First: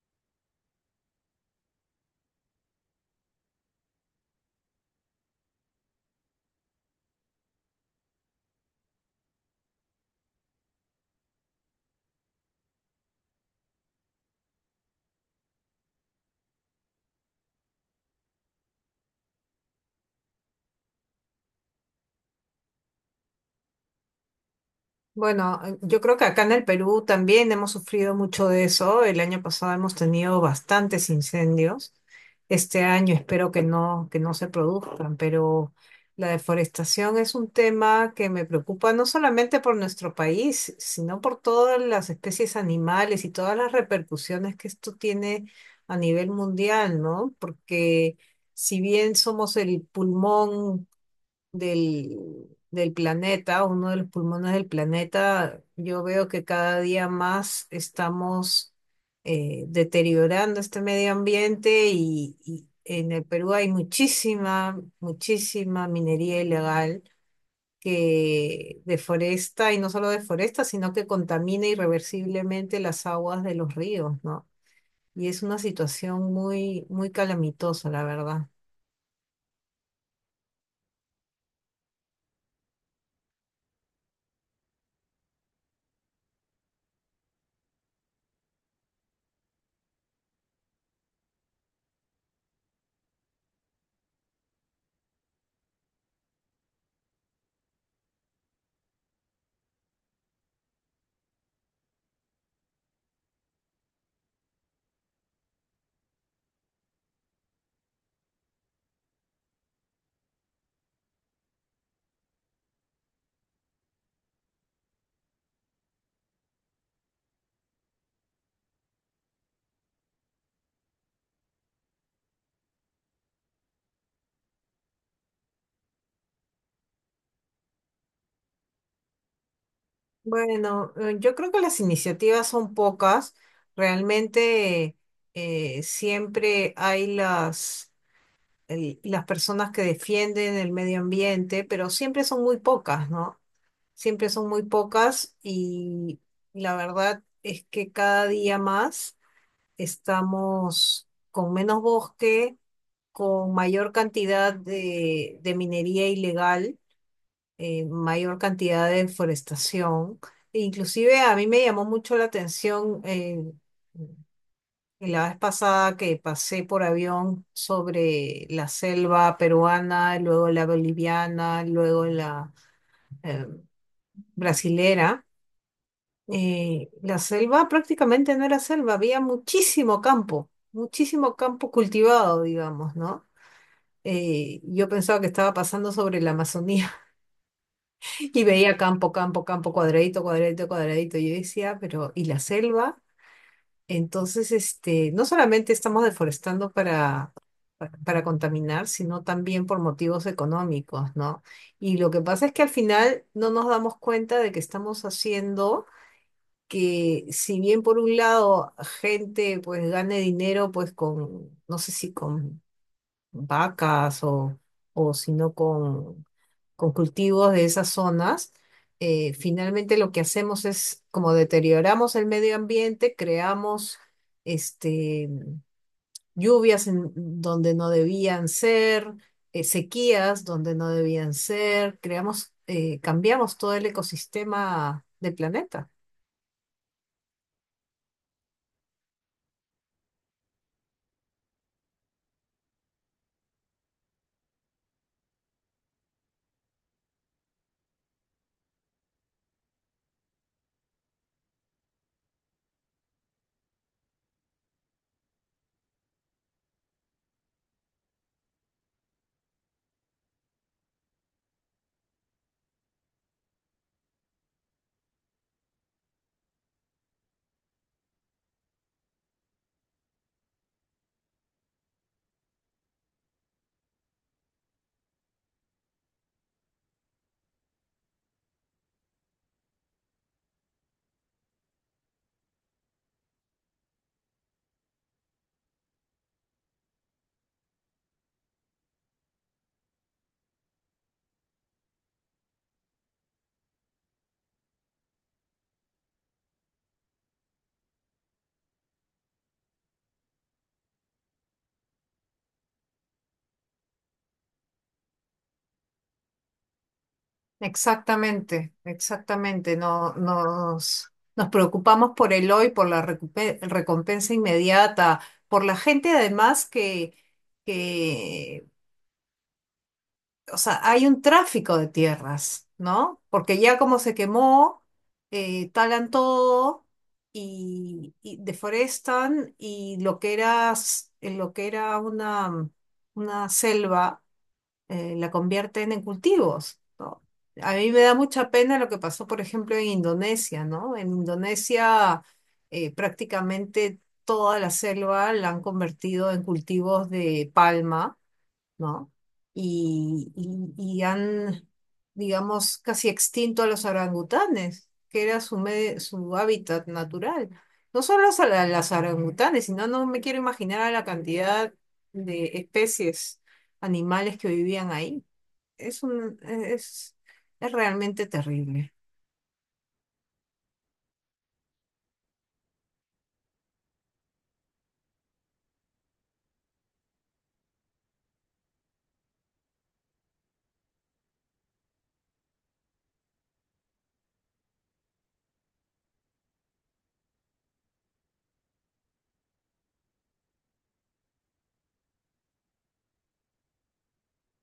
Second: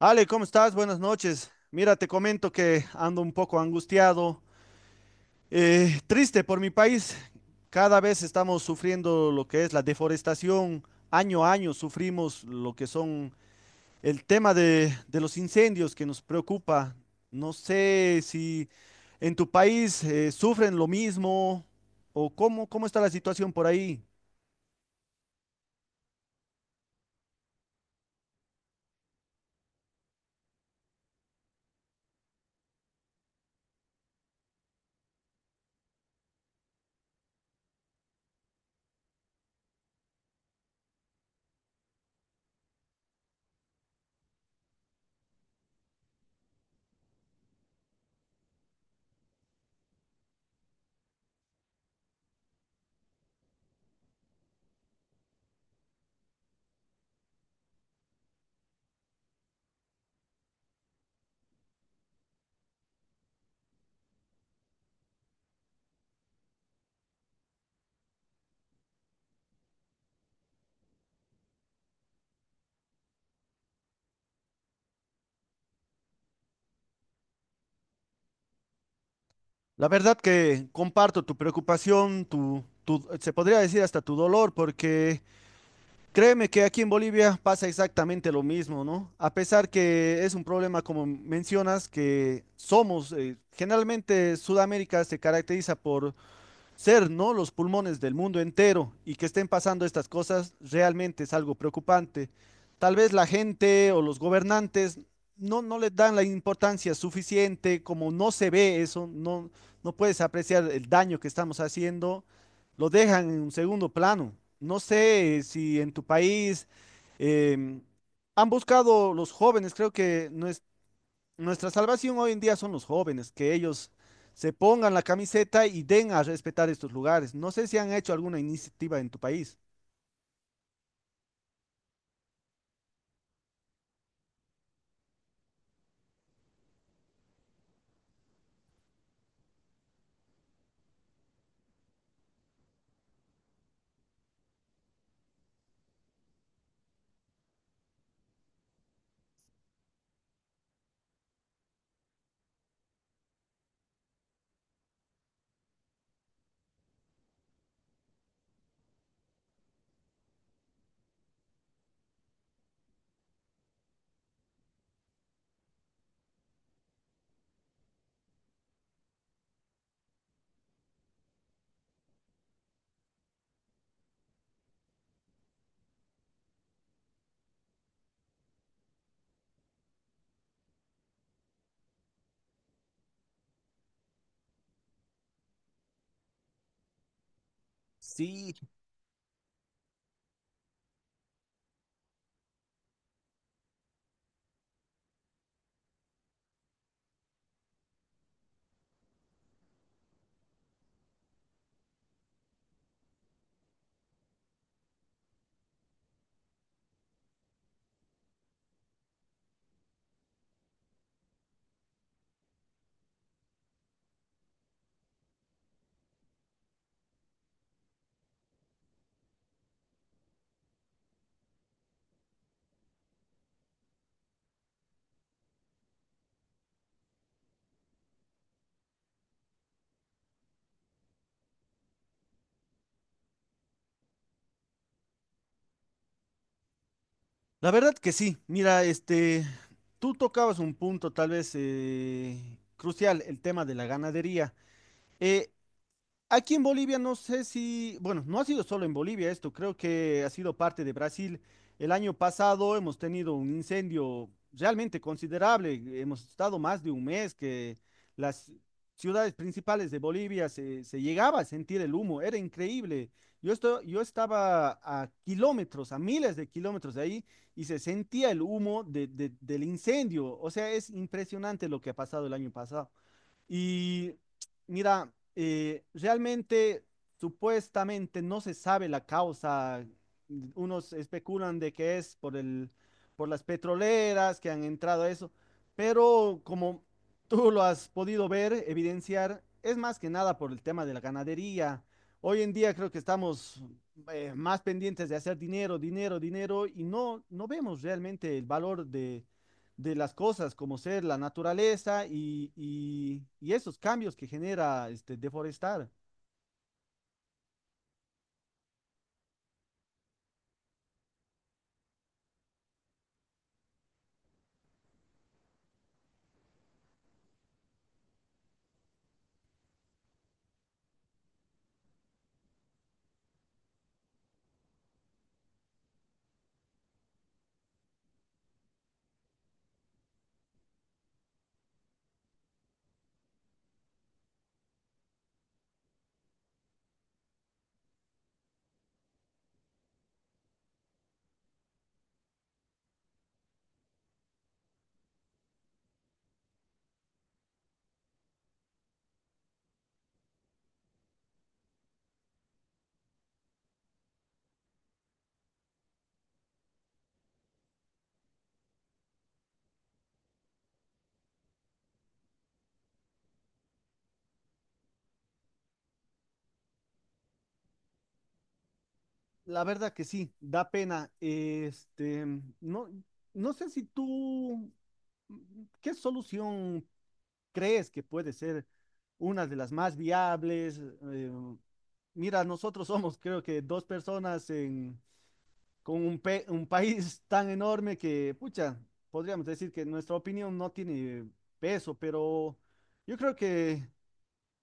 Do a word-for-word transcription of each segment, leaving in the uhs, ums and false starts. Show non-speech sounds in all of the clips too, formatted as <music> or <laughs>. Ale, ¿cómo estás? Buenas noches. Mira, te comento que ando un poco angustiado, eh, triste por mi país. Cada vez estamos sufriendo lo que es la deforestación. Año a año sufrimos lo que son el tema de, de los incendios que nos preocupa. No sé si en tu país eh, sufren lo mismo o cómo, cómo está la situación por ahí. Bueno, eh, yo creo que acá en el Perú también hemos sufrido mucho de eso. El año pasado hemos tenido bastantes incendios. Este año espero que no, que no se produzcan, pero la deforestación es un tema que me preocupa no solamente por nuestro país, sino por todas las especies animales y todas las repercusiones que esto tiene a nivel mundial, ¿no? Porque si bien somos el pulmón del, del planeta, uno de los pulmones del planeta, yo veo que cada día más estamos eh, deteriorando este medio ambiente y, y en el Perú hay muchísima, muchísima minería ilegal que deforesta y no solo deforesta, sino que contamina irreversiblemente las aguas de los ríos, ¿no? Y es una situación muy, muy calamitosa, la verdad. La verdad que comparto tu preocupación, tu, tu, se podría decir hasta tu dolor, porque… Créeme que aquí en Bolivia pasa exactamente lo mismo, ¿no? A pesar que es un problema, como mencionas, que somos, eh, generalmente Sudamérica se caracteriza por ser, ¿no? Los pulmones del mundo entero, y que estén pasando estas cosas realmente es algo preocupante. Tal vez la gente o los gobernantes no, no le dan la importancia suficiente, como no se ve eso, no, no puedes apreciar el daño que estamos haciendo, lo dejan en un segundo plano. No sé si en tu país eh, han buscado los jóvenes, creo que no es nuestra salvación, hoy en día son los jóvenes, que ellos se pongan la camiseta y den a respetar estos lugares. No sé si han hecho alguna iniciativa en tu país. Bueno, eh, yo creo que las iniciativas son pocas. Realmente eh, siempre hay las, el- las personas que defienden el medio ambiente, pero siempre son muy pocas, ¿no? Siempre son muy pocas y la verdad es que cada día más estamos con menos bosque, con mayor cantidad de de minería ilegal, eh, mayor cantidad de deforestación. E inclusive a mí me llamó mucho la atención, eh, la vez pasada que pasé por avión sobre la selva peruana, luego la boliviana, luego la eh, brasilera. eh, la selva prácticamente no era selva, había muchísimo campo, muchísimo campo cultivado, digamos, ¿no? Eh, yo pensaba que estaba pasando sobre la Amazonía. Y Sí, veía campo, campo, campo, cuadradito, cuadradito, cuadradito. Y yo decía, pero ¿y la selva? Entonces, este, no solamente estamos deforestando para, pa- para contaminar, sino también por motivos económicos, ¿no? Y lo que pasa es que al final no nos damos cuenta de que estamos haciendo que, si bien por un lado gente pues gane dinero pues con, no sé si con vacas o, o sino con, con cultivos de esas zonas, eh, finalmente lo que hacemos es como deterioramos el medio ambiente, creamos este, lluvias en donde no debían ser, eh, sequías donde no debían ser, creamos, eh, cambiamos todo el ecosistema del planeta. la verdad que sí. Mira, este, tú tocabas un punto tal vez eh, crucial, el tema de la ganadería. Eh, Aquí en Bolivia no sé si, bueno, no ha sido solo en Bolivia esto, creo que ha sido parte de Brasil. El año pasado hemos tenido un incendio realmente considerable, hemos estado más de un mes que las ciudades principales de Bolivia se, se llegaba a sentir el humo, era increíble. Yo, esto, yo estaba a kilómetros, a miles de kilómetros de ahí y se sentía el humo de- de- del incendio, o sea, es impresionante lo que ha pasado el año pasado. Y mira, eh, realmente supuestamente no se sabe la causa. Unos especulan de que es por el, por las petroleras que han entrado a eso, pero como tú lo has podido ver, evidenciar, es más que nada por el tema de la ganadería. Hoy en día creo que estamos eh, más pendientes de hacer dinero, dinero, dinero y no, no vemos realmente el valor de de las cosas, como ser la naturaleza y, y- y esos cambios que genera este, deforestar. Exactamente, exactamente. No, nos, nos preocupamos por el hoy, por la recupe- recompensa inmediata, por la gente además que, que, o sea, hay un tráfico de tierras, ¿no? Porque ya como se quemó, eh, talan todo y, y deforestan y lo que era, s- lo que era una, una selva, eh, la convierten en cultivos, ¿no? A mí me da mucha pena lo que pasó, por ejemplo, en Indonesia, ¿no? En Indonesia eh, prácticamente toda la selva la han convertido en cultivos de palma, ¿no? Y, y- y han, digamos, casi extinto a los orangutanes, que era su, me- su hábitat natural. No solo a la- las orangutanes, sino no me quiero imaginar a la cantidad de especies animales que vivían ahí. Es un, es, es realmente terrible. La verdad que sí, da pena. Este, no, no sé si tú, mm, ¿qué solución crees que puede ser una de las más viables? Eh, mira, nosotros somos creo que dos personas en, con un, pe- un país <laughs> tan enorme que, pucha, podríamos decir que nuestra opinión no tiene peso, pero yo creo que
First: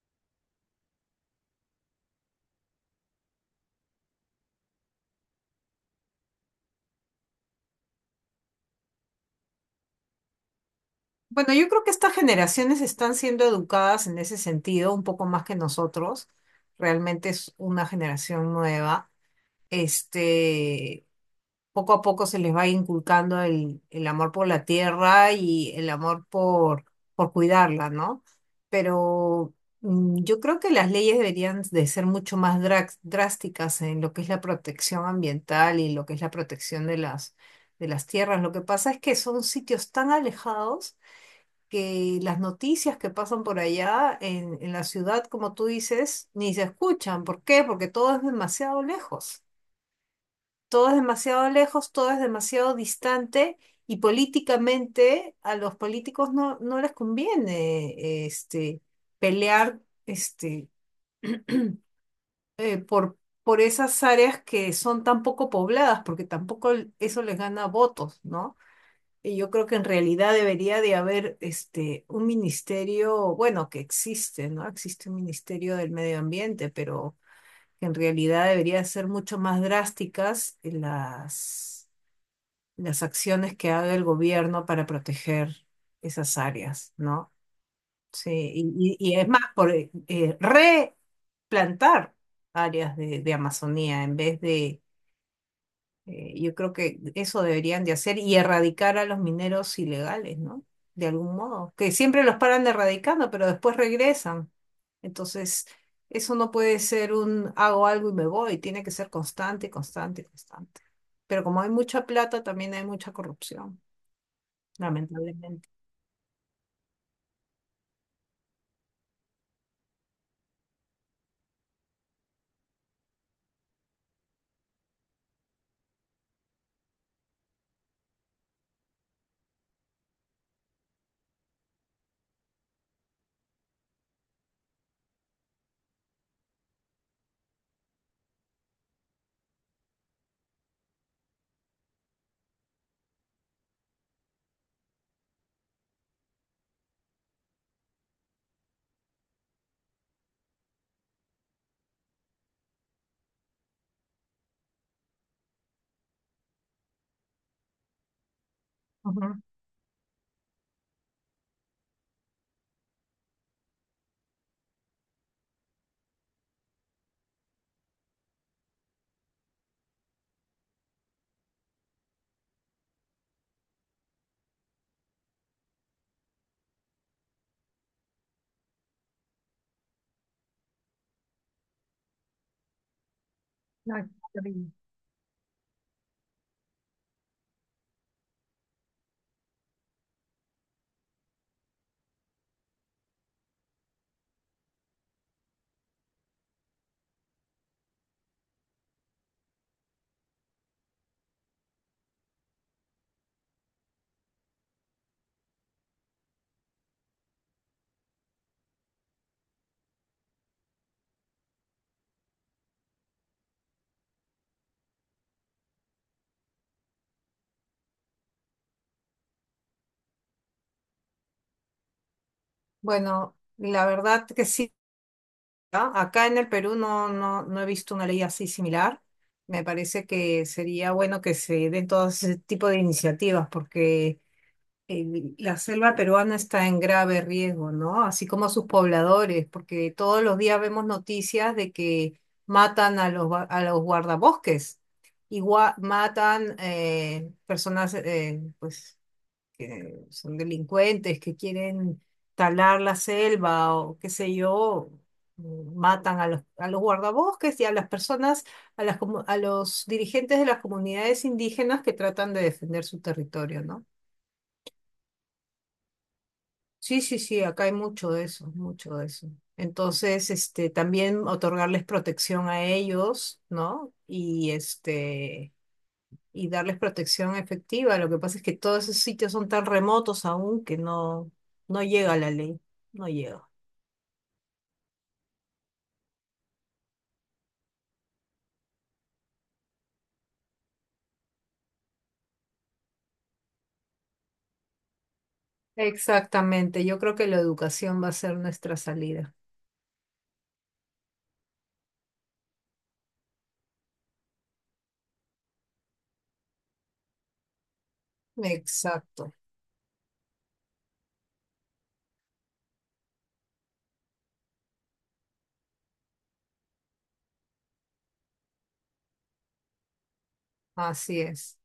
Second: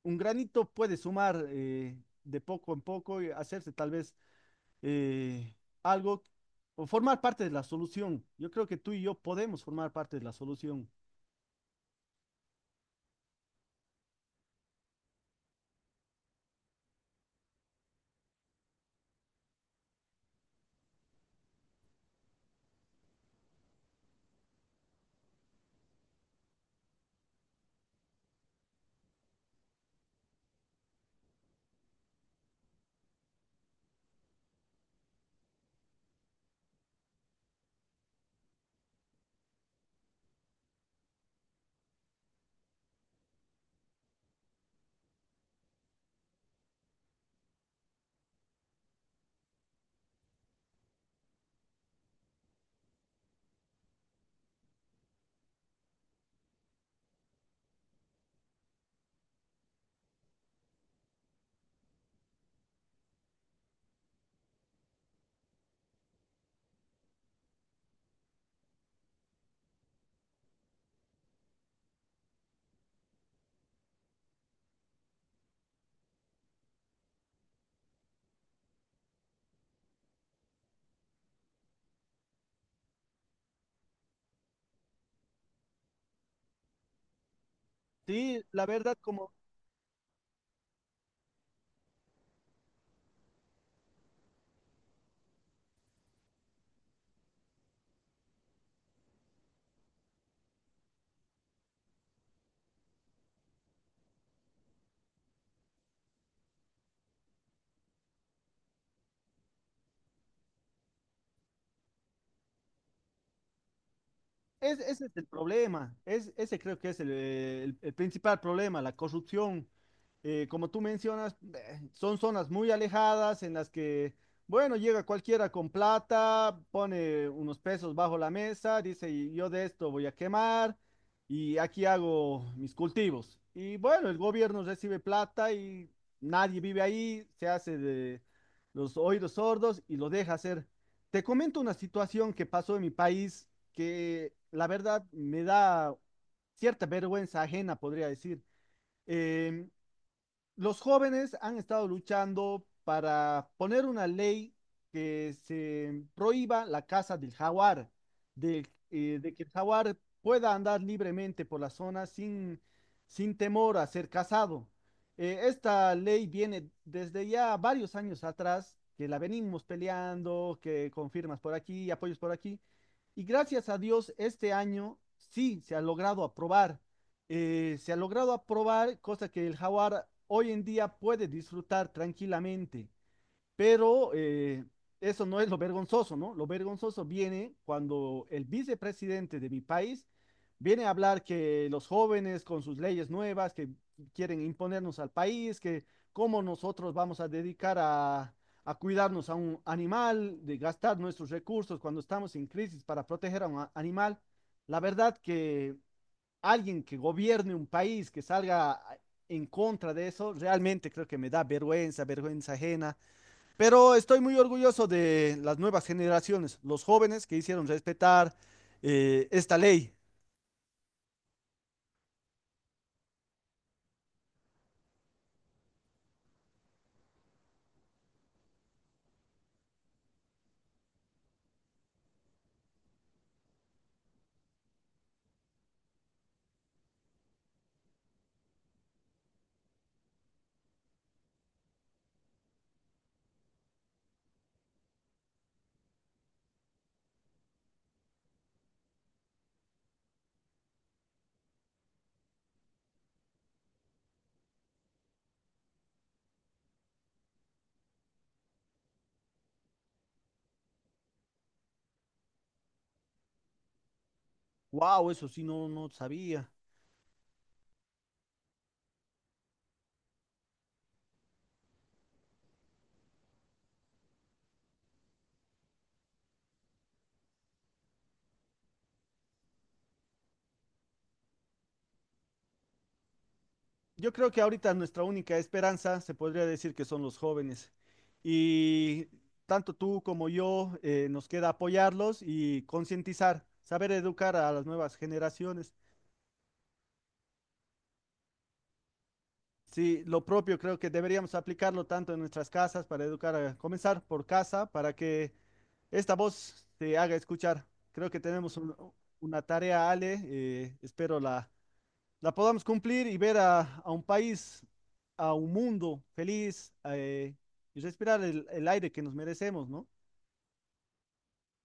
un granito puede sumar, eh, de poco en poco y hacerse tal vez eh, algo o formar parte de la solución. Yo creo que tú y yo podemos formar parte de la solución. Bueno, yo creo que estas generaciones están siendo educadas en ese sentido, un poco más que nosotros. Realmente es una generación nueva. Este, poco a poco se les va inculcando el, el amor por la tierra y el amor por, por cuidarla, ¿no? Pero mm, yo creo que las leyes deberían de ser mucho más drac- drásticas en lo que es la protección ambiental y lo que es la protección de las, de las tierras. Lo que pasa es que son sitios tan alejados que las noticias que pasan por allá en, en la ciudad, como tú dices, ni se escuchan. ¿Por qué? Porque todo es demasiado lejos, todo es demasiado lejos, todo es demasiado distante y políticamente a los políticos no, no les conviene este, pelear este, <clears throat> eh, por, por esas áreas que son tan poco pobladas, porque tampoco l- eso les gana votos, ¿no? Y yo creo que en realidad debería de haber este, un ministerio, bueno, que existe, ¿no? Existe un ministerio del medio ambiente, pero que en realidad debería ser mucho más drásticas las las acciones que haga el gobierno para proteger esas áreas, ¿no? Sí, Sí, la verdad, y, y- y es como… más, por eh, eh, replantar áreas de, de Amazonía en vez de, eh, yo creo que eso deberían de hacer y erradicar a los mineros ilegales, ¿no? De algún modo, que siempre los paran erradicando, pero después regresan. Entonces, eso no puede ser un hago algo y me voy, tiene que ser constante, constante, constante. Pero como hay mucha plata, también hay mucha corrupción Es, ese es el lamentablemente. problema, es, ese creo que es el, eh, el- el principal problema, la corrupción. Eh, como tú mencionas, eh, son zonas muy alejadas en las que, bueno, llega cualquiera con plata, pone unos pesos bajo la mesa, dice, "Y yo de esto voy a quemar y aquí hago mis cultivos". Y bueno, el gobierno recibe plata y nadie vive ahí, se hace de los oídos sordos y lo deja hacer. Te comento una situación que pasó en mi país que la verdad me da cierta vergüenza ajena, podría decir. Em, los jóvenes han estado luchando para poner una ley que se prohíba la caza del jaguar, del, eh, Ujú. de que el jaguar pueda andar libremente por la zona sin, sin temor a ser cazado. Eh, esta ley viene desde ya varios años atrás, que la venimos peleando, que con firmas por aquí, apoyos por aquí, y gracias a Dios este año sí se ha logrado aprobar, eh, se ha logrado aprobar, cosa que el jaguar hoy en día puede disfrutar tranquilamente, Ay, pero qué eh, horrible. eso no es lo vergonzoso, ¿no? Lo vergonzoso viene cuando el vicepresidente de mi país viene a hablar que los jóvenes con sus leyes nuevas que quieren imponernos al país, que cómo nosotros vamos a dedicar a, a cuidarnos a un animal, de gastar nuestros recursos cuando estamos en crisis para proteger a un a- animal. La verdad que alguien que gobierne un país, que salga en contra de eso, realmente creo que me da vergüenza, vergüenza ajena. Pero estoy muy orgulloso de las nuevas generaciones, los jóvenes que hicieron respetar, eh, esta ley. Bueno, la verdad que sí, ¿ah? Acá en el Perú no, no, no he visto una ley así similar. Me parece que sería bueno que se den todo ese tipo de iniciativas porque el- la selva peruana está en grave riesgo, ¿no? Así como sus pobladores, porque todos los días vemos noticias de que matan a los, gua- a los guardabosques, igual matan eh, personas, eh, pues que son delincuentes, que quieren talar la selva o qué sé yo, mm, matan a los, a los guardabosques y a las personas, a las, comu- a los dirigentes de las comunidades indígenas que tratan de defender su territorio, ¿no? Wow, eso sí no, no sabía. Sí, sí, sí, acá hay mucho de eso, mucho de eso. Entonces, este, también otorgarles protección a ellos, ¿no? Y este, y darles protección efectiva. Lo que pasa es que todos esos sitios son tan remotos aún que no, no llega la ley, no llega. Yo creo que ahorita nuestra única esperanza se podría decir que son los jóvenes. Y tanto tú como yo, eh, nos queda apoyarlos y concientizar, saber educar a las nuevas generaciones. Exactamente, yo creo que la educación va a ser nuestra salida. Sí, lo propio creo que deberíamos aplicarlo tanto en nuestras casas para educar, a, comenzar por casa, para que esta voz se haga escuchar. Creo que tenemos un- Exacto, una tarea, Ale, eh, espero la, la podamos cumplir y ver a, a un país, a un mundo feliz, eh, y respirar el, el aire que nos merecemos, ¿no? así es.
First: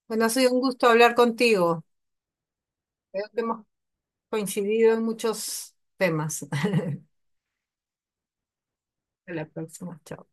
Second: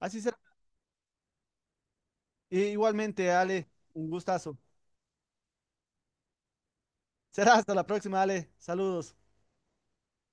Así Bueno, ha será. sido un gusto hablar contigo. E Creo igualmente, que hemos Ale, un gustazo. coincidido en muchos temas. <laughs> Hasta Será hasta la próxima, Ale. Saludos. la próxima, chao.